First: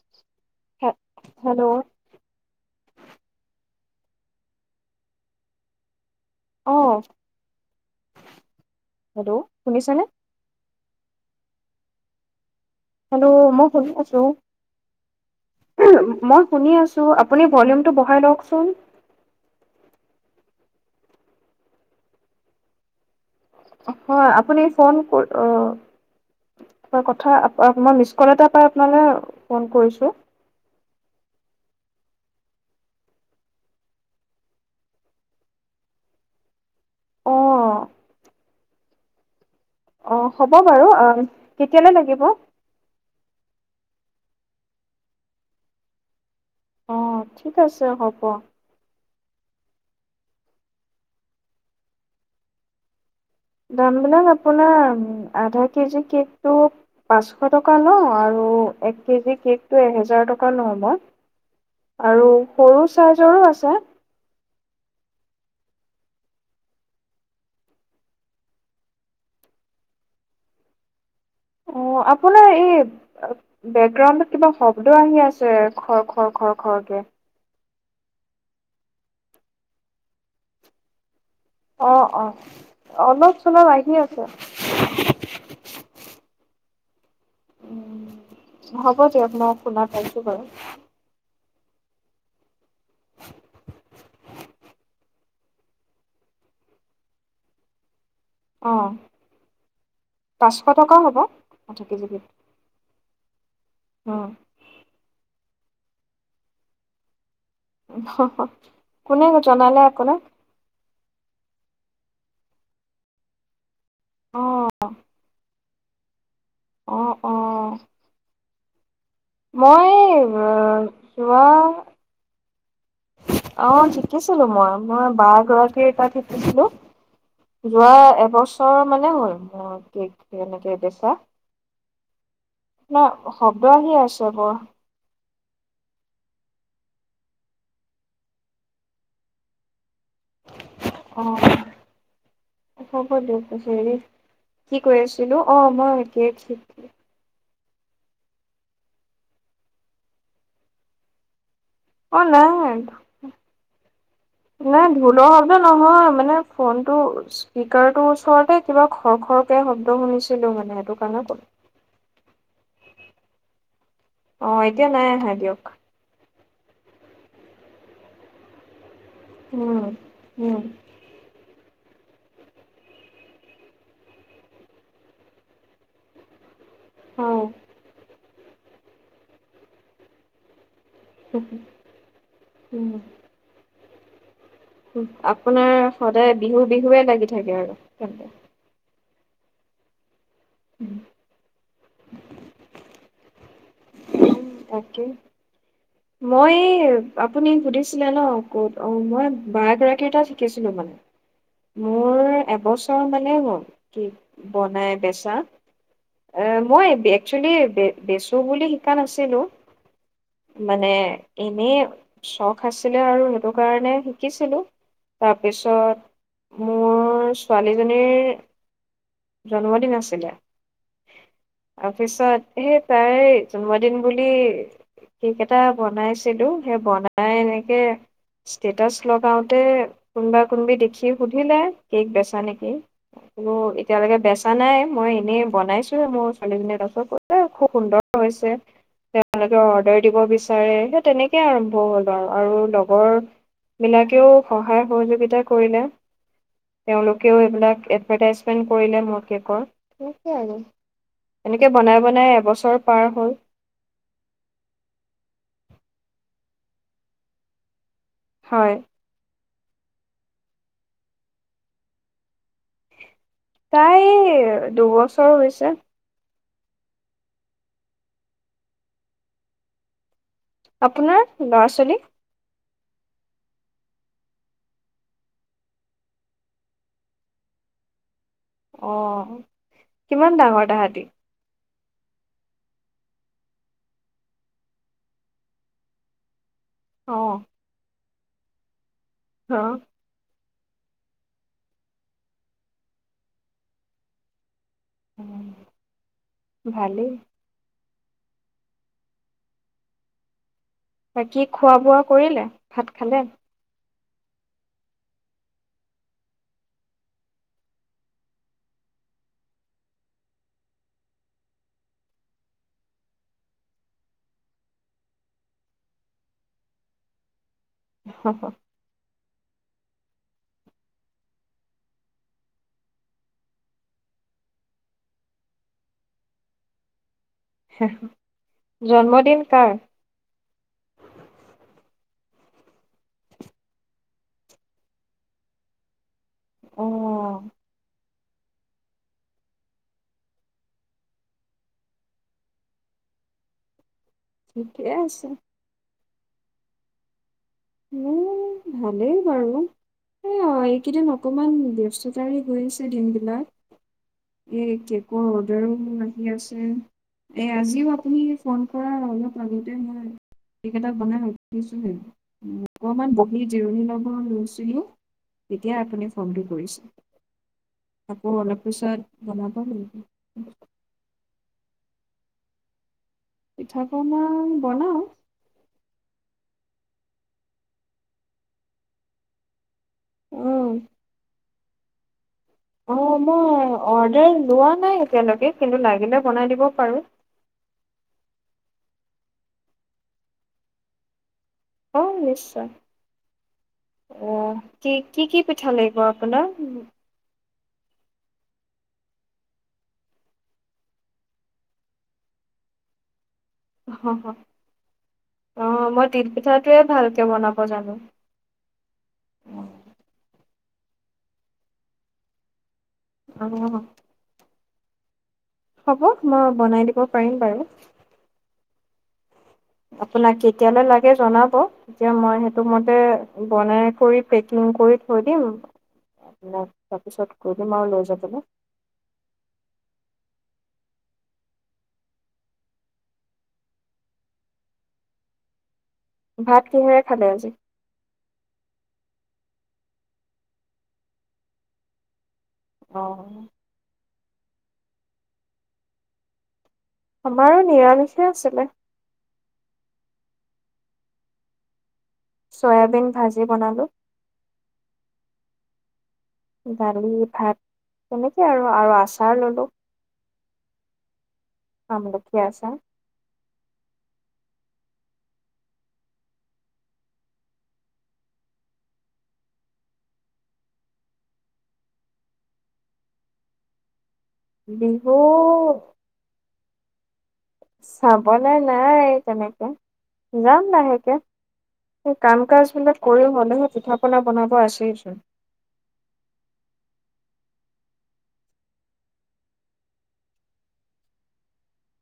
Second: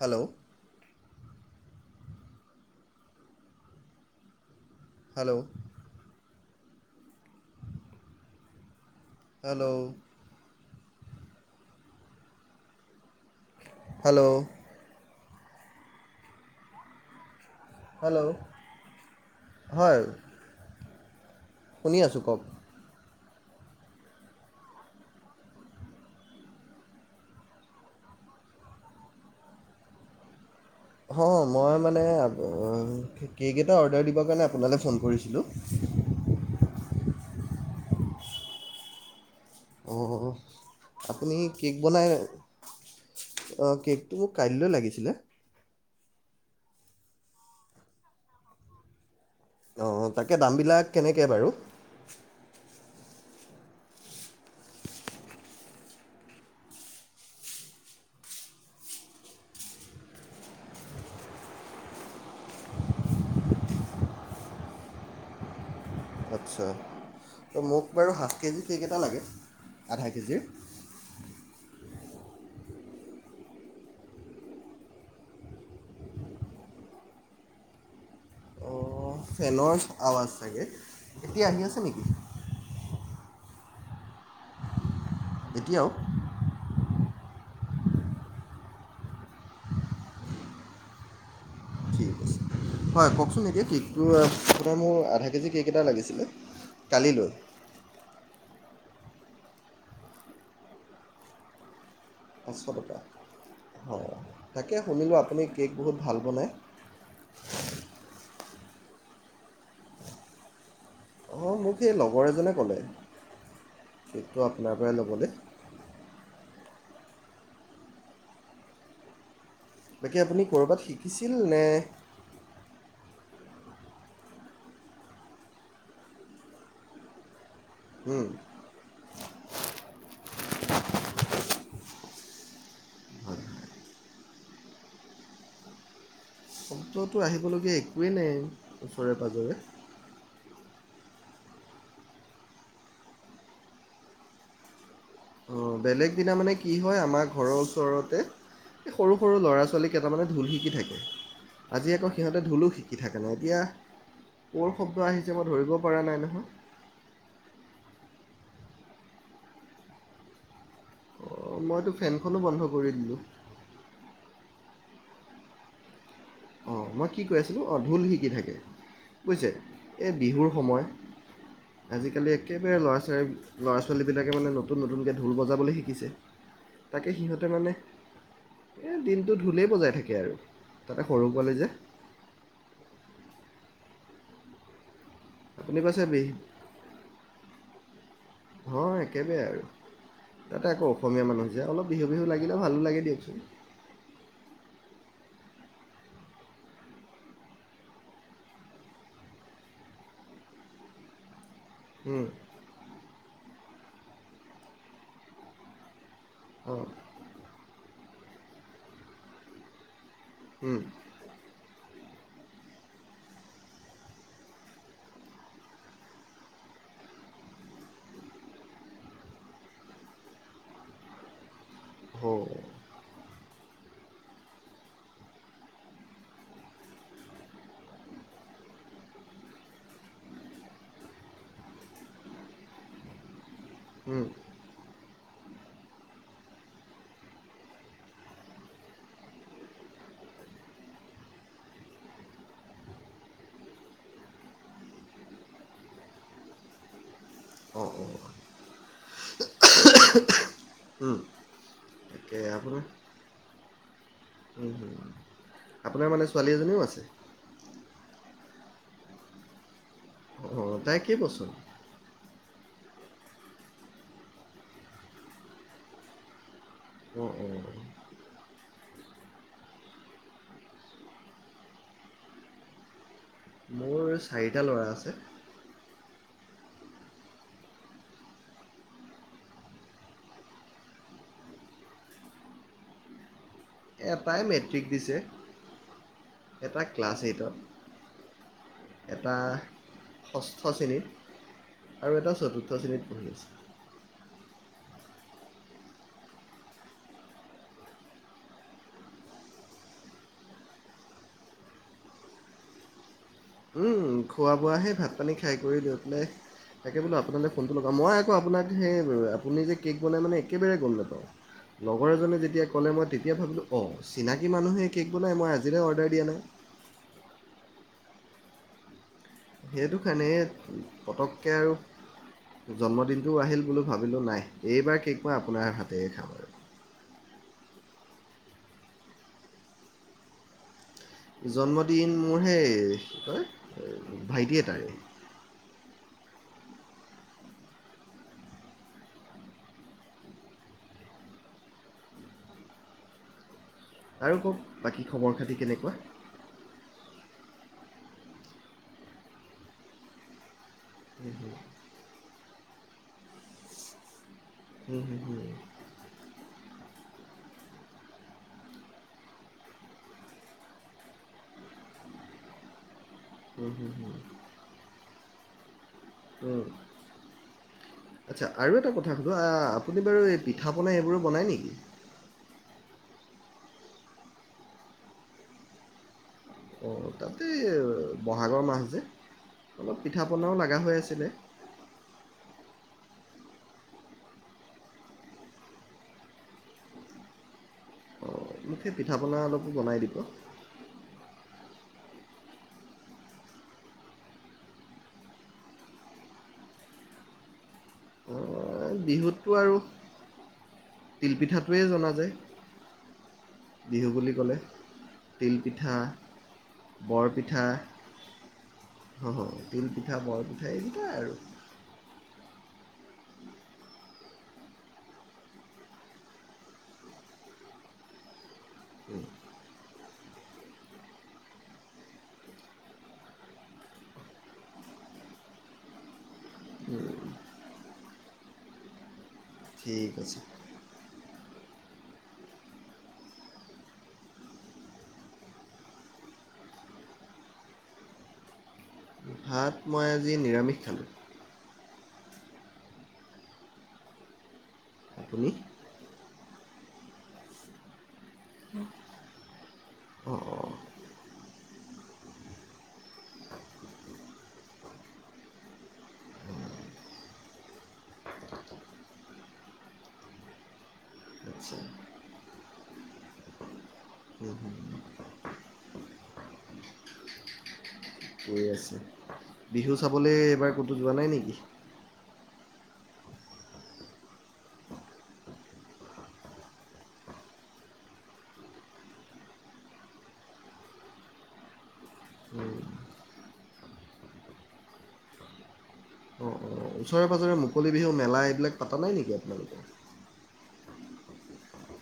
Hello হে hello [inaudible] hello অহ hello শুনিছনে হেল্ল মই শুনি আছো হেল্ল' উ মই শুনি আছো আ আপুনি ভলিউমটো বঢ়াই হেল্ল' লওকচোন হয় শুনি আছোঁ কওক হয় আপুনি ফোন অ কথা মই মিছ কল এটা পাই আপোনালৈ ফোন কৰিছোঁ অ মই মানে কেক এটা অৰ্ডাৰ দিবৰ কাৰণে আপোনালৈ ফোন কৰিছিলোঁ অ অ অঁ হ'ব বাৰু অ আপুনি কেক কেতিয়ালৈ বনাই লাগিব অঁ কেকটো মোক কাইলৈ লাগিছিলে অ ঠিক আছে হ'ব অঁ তাকে দামবিলাক কেনেকৈ বাৰু দামবিলাক আপোনাৰ আধা কেজি কেকটো পাঁচশ টকা লওঁ আৰু এক কেজি কেকটো এহেজাৰ টকা লওঁ মই আৰু সৰু চাৰ্জৰো আছে আচ্ছা ত' মোক বাৰু হাফ কেজি কেক এটা লাগে আধা কেজিৰ অ আপোনাৰ এই বেকগ্ৰাউণ্ডত কিবা শব্দ আহি আছে খৰ খৰ খৰ খৰকে অঁ ফেনৰ আৱাজ চাগে এতিয়া আহি আছে অ নেকি অ অলপ চলপ আহি আছে [unintelligible] এতিয়াও উ হ'ব দিয়কোন শুনা পাইছো বাৰু ঠিক আছে হয় কওকচোন এতিয়া কেকটো আপোনাৰ মোৰ আধা কেজি কেক এটা লাগিছিলে কালিলৈ অঁ পাঁচশ টকা হ'ব কেজি বিধ পাঁচশ টকা হয় তাকে শুনিলোঁ আপুনি কেক বহুত ভাল বনায় কোনে জনালে আকৌ নো অঁ মোক সেই লগৰ এজনে ক'লে সেইটো আপোনাৰ পৰাই ল'বলৈ আহ অ মই বাকী আপুনি ক'ৰবাত শিকিছিল যোৱা নে অ শিকিছিলো মই মই ব গৰাকীৰ তাত শিকিছিলো। যোৱা হুম, এবছৰ মানে হ'ল মোৰ কে এনেকে বেচা। ন শব্দ আহি আছে বৰ। শব্দটো আহিবলগীয়া একোৱেই নাই ওচৰে পাঁজৰে অ হ'ব দিয়ক কছ হৰি কি কৈ আছিলো অ মই বেলেগ দিনা কেক মানে কি হয় আমাৰ ঘৰৰ ওচৰতে সৰু সৰু ল'ৰা ছোৱালীকেইটামানে ঢোল শিকি থাকে। আজি আকৌ অ সিহঁতে ঢোলো নাই শিকি থাকে নাই এতিয়া ক'ৰ নাই শব্দ ঢোলৰ আহিছে মই শব্দ ধৰিব পৰা নহয় নাই মানে ফোনটো স্পকাৰটোৰ ওচৰত কিবা খৰ খৰকে শব্দ শুনিছিলো মানে সেইটো কাৰণে অঁ মইতো ফেনখনো বন্ধ কৰি দিলোঁ অ এতিয়া নাই আহা দিয়ক অঁ মই কি কৈ আছিলোঁ অঁ ঢোল শিকি থাকে। বুজিছে উম এই বিহুৰ উম সময় আজিকালি একেবাৰে ল'ৰা ছোৱালী ল'ৰা ছোৱালীবিলাকে মানে নতুন নতুনকে ঢোল বজাবলৈ শিকিছে। তাকে হয় সিহঁতে মানে এ দিনতটো ঢোলে বজাই থাকে আৰু তাতে সৰু হু পোৱালি যে উ উম আপোনাৰ আপুনি পাছে বি সদায় বিহু বিহুৱে লাগি থাকে আৰু তেন্তে হয় একেবাৰে আৰু তাতে আকৌ অসমীয়া মানুহ হৈছে অলপ বিহু বিহু লাগিলে ভালো লাগে দিয়ক তাকে মই আপুনি সুধিছিলে ন ক'ত অ মই বা গৰাকীটা শিকিছিলো মানে মোৰ উম, এবছৰ মানেই হ'ল কি বনাই বেচা এ অঁ মই একচেলি বেচো বুলি শিকা নাছিলো? উম, মানে এনেই চখ আছিলে আৰু সেইটো কাৰণে শিকিছিলোঁ তাৰপিছত মোৰ ছোৱালীজনীৰ। জন্মদিন আছিলে। ত হ' পিছত এই তাই জন্মদিন বুলি কেক এটা বনাইছিলো সেই বনাই এনেকে ষ্টেটাচ লগাওতে কোনোবা কোনবি দেখি সুধিলে কেক বেচা নেকি কোননো? এতিয়ালৈকে উম, বেচা নাই মই এনেই বনাইছোঁৱে মোৰ ছোৱালীজনীয়ে লছৰ কৈছে খুব সুন্দৰ হৈছে তেওঁলোকে অৰ্ডাৰ দিব বিচাৰে সেই তেনেকেই আৰম্ভ হ'ল আৰু আৰু লগৰবিলাকেও সহায় সহযোগিতা কৰিলে তেওঁলোক ক এইবিলাক অঁ অঁ এটভাৰটাইচ কৰিবলে মোৰকে কয় আৰু উম, এনেকে বনাই বনাই তাকে এবছৰ আপোনাৰ পাৰ হ'ল আপোনাৰ মানে ছোৱালী এজনীও আছে হয় অঁ তাই কি বচোন তাই দুবছৰ হৈছে অঅ আপোনাৰ ল'ৰা ছোৱালীক মোৰ চাৰিটা ল'ৰা আছে অ কিমান ডাঙৰ তাহতি এটাই মেট্ৰিক দিছে এটা অ ক্লাছ এইটত এটা অ ষষ্ঠ শ্ৰেণীত আৰু এটা চতুৰ্থ শ্ৰেণীত পঢ়ি আছে উ ভালেই বাকীখোৱা বোৱা কৰিলে ভাত খালে খোৱা বোৱাহে ভাত পানী খাই কৰি দিওঁকাই তাকে বোলো আপোনালৈ ফোনটো লগা মই আকৌ আপোনাক সেই আপুনি যে কে'ক বনাই মানে একেবাৰে গ'ল নাপাৰ লগৰ এজনে যেতিয়া ক'লে মই তেতিয়া ভাবিলোঁ অঁ চিনাকী মানুহে কে'ক বনাই মই আজিলৈ অৰ্ডাৰ দিয়া নাই হ হ সেইটো কাৰণ পটককৈ আৰু জন্মদিনটোও আহিল বো ভাবিলোঁ নাই এইবাৰ কেক মই আপোনাৰ হাতে খাম আৰু জন্মদিন কাৰ জন্মদিন মোৰ সেই কয় ভাইটিয়ে তাৰে অহ আৰু কওক ঠিকে বাকী আছে খবৰ খাতি কেনেকুৱা উম ভালেই বাৰু কিদন অকণমান ব্যস্ততাৰী গৈ আছে দিন বিলাক এই হুম হুম কেকৰ হুম অৰ্ডাৰো মোৰ আহি আছে এ আজিও আপুনি ফোন কৰ অলপ আগতে মই কেক এটা বনাই ৰা দিছোহে উম অকণমান বহি হুম জিৰণি হুম ল'ব হুম লৈছিলও তেতিয়া আপুনি ফোনটো কৰিছে আকৌ আচ্ছা অলপ আৰু এটা পিছত কথা কধো বনাব লাগিব আপুনি বাৰু এই পিঠা পনা এইবোৰো বনায় নেকি পিঠাপুমা বনাও অ তাতে বহাগৰ মাছ যে অলপ পিঠা পনাও উম লগা হৈ আছিলে অ মই অৰ্ডাৰ লোৱা নাই এতিয়ালৈকে কিন্তু লাগিলে বনাই দিব পাৰো অঁ মোক সেই পিঠা পনা অলপো বনাই দিব অ নিশ্চয় অহ কি কি কি পিঠা লাগিব আপোনাৰ বিহুততো আৰু তিলপিঠাটোৱেই জনা যায় বিহু বুলি ক'লে অ', তিলপিঠা মই তিল পিঠাটোৱে ভালকে বনাব বৰপিঠা জানোঁ। তিলপিঠা বৰপিঠ সেইোৱাই আৰু অ' হ'ব মই বনাই দিব পাৰিম বাৰু উম! আপোনাক কেতিয়ালৈ লাগে জনাব তেতিয়া মই সেইটো মতে বনাই কৰি পেকিং কৰি থৈ দিম আপোনাক তাৰপিছত কৈ দিম আৰু লৈ যাবলৈ ঠিক আছে। ভাত কিহৰে খালে আজি? ভাত মই আজি নিৰামিষ খালোঁ। অ' আপুনি আমাৰো নিৰালিষে আছিলে অঁ অঁ চয়াবিন ভাজি বনালোঁ। দালি ভাত তেনেকে আৰু আৰু আচাৰ ললো আচ্ছা আমলখি আছা বিহু চাবলৈ এইবাৰ ক'তো যোৱা নাই নেকি বিহু চাবলৈ নাই তেনেকে যাম লাহেকে স কাম কাজ বিলাক কৰি হলেহে পিঠা পনা বনাব আছেই অঁ অঁ ওচৰে পাঁৰে মুকলি বিহু মেলা এইবিলাক পতা নাই নেকি আপোনালোকৰ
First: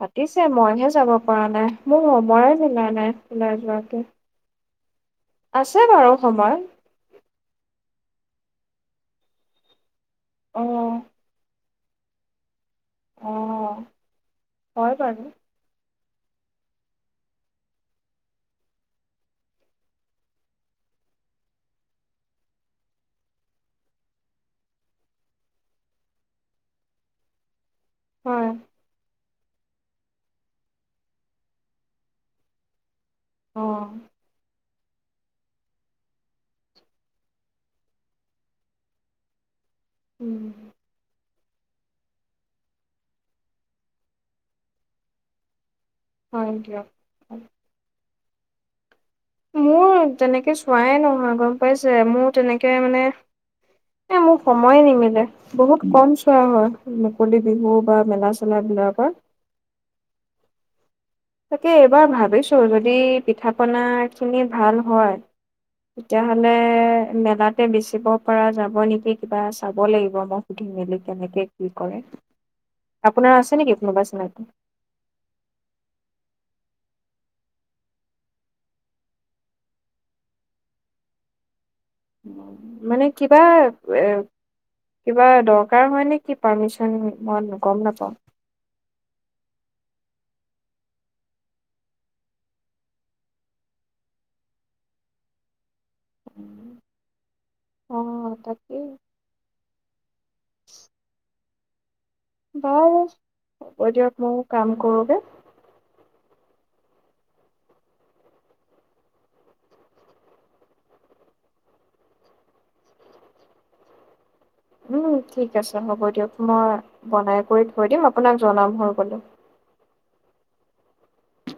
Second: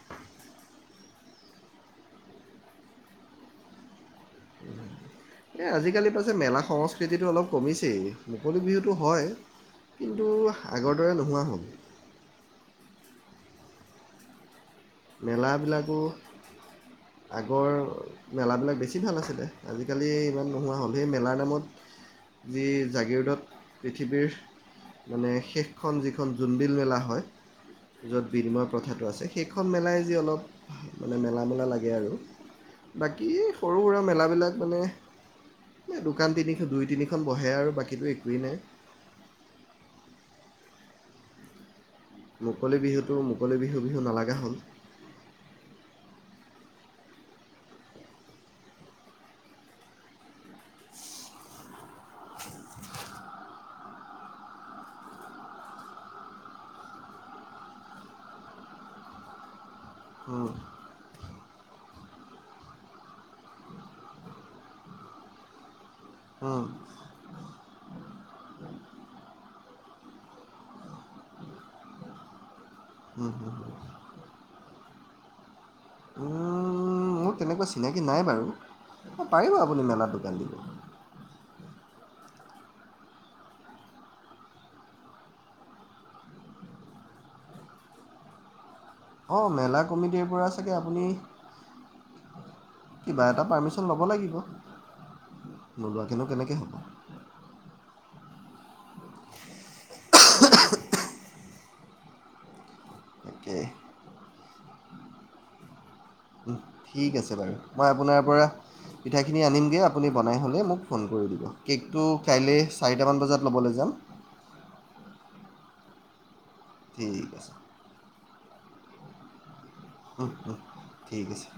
পাতিছে মইহে যাব পৰা নাই মোৰ সময় মিলাই নাই ওলাই যোৱাকে এই আছে আজিকালি বাৰু পাছে সময় মেলা সংস্কৃতিটো অলপ কমিছেই মুকলি বিহুটো হয় কিন্তু অ আগৰ দৰে নোহোৱা হ'ল অহ মেলাবিলাকো আগৰ মেলাবিলাক বেছি ভাল আছিলে আজিকালি ইমান নোহোৱা হ'ল সেই মেলাৰ নামত যি জাগীৰোদত পৃথিৱীৰ মানে শেষখন যিখন জোনবিল মেলা হয়। য'ত হয় বিনিময় প্ৰথাটো আছে খন মেলাই যি অলপ মানে মেলা মলা লাগে আৰু বাকী অ সৰু সুৰা মেলাবিলাক মানে দোকান তিনি দুই তিনিখন বহে আৰু বাকীতো একোৱেই নাই উম! মুকলি বিহুটো মুকলি বিহু বিহু নালাগা হ'ল হয় দিয়ক মোৰ তেনেকে চোৱাই নহয় গম পাইছে মোৰ তেনেকে মানে এ মোৰ সময়ে নিমিলে বহুত কম চোৱা হয় মুকলি বিহু বা মেলা চেলাবলাকৰ উম, তাকে এইবাৰ ভাবিছোঁ যদি পিঠা পনা খিনি ভাল হয় তেতিয়াহলে উম, মেলাতে বেচিব পৰা যাব নেকি কিবা চাব লাগিব মই সুধি মেলি কেনেকে কি কৰে উম, আপোনাৰ আছে নেকি কোনোবা চিনাকি চিনাকাকী উম, মোৰ তেনেকুৱা চিনাকী নাই বাৰু পাৰিব আপুনি মেলা দোকান দিব মানে কিবা কিবা দৰকাৰ হয় নে কি পাৰ্মিশন মই গম নাপাওঁ অ' মেলা কমিটিৰ পৰা চাগে আপুনি কিবা এটা পাৰ্মিশন ল'ব লাগিব নোলোৱাকিনো কেনেকৈ হ'ব অ তাকেই বাৰু তাকে হ'ব দিয়ক ময়ো কাম কৰোগে উম, ঠিক আছে বাৰু মই আপোনাৰ পৰা পিঠাখিনি আনিমগে আপুনি বনাই হ'লে মোক ফোন কৰি দিব কেকটো কাইলৈ চাৰিটামান বজাত ল'বলৈ যাম। উম, ঠিক আছে হ'ব দিয়ক। মই ঠিক বনাই আছে কৰি থৈ দিম আপোনাক জনাম হৈ গ'লে। উম, উম। ঠিক আছে।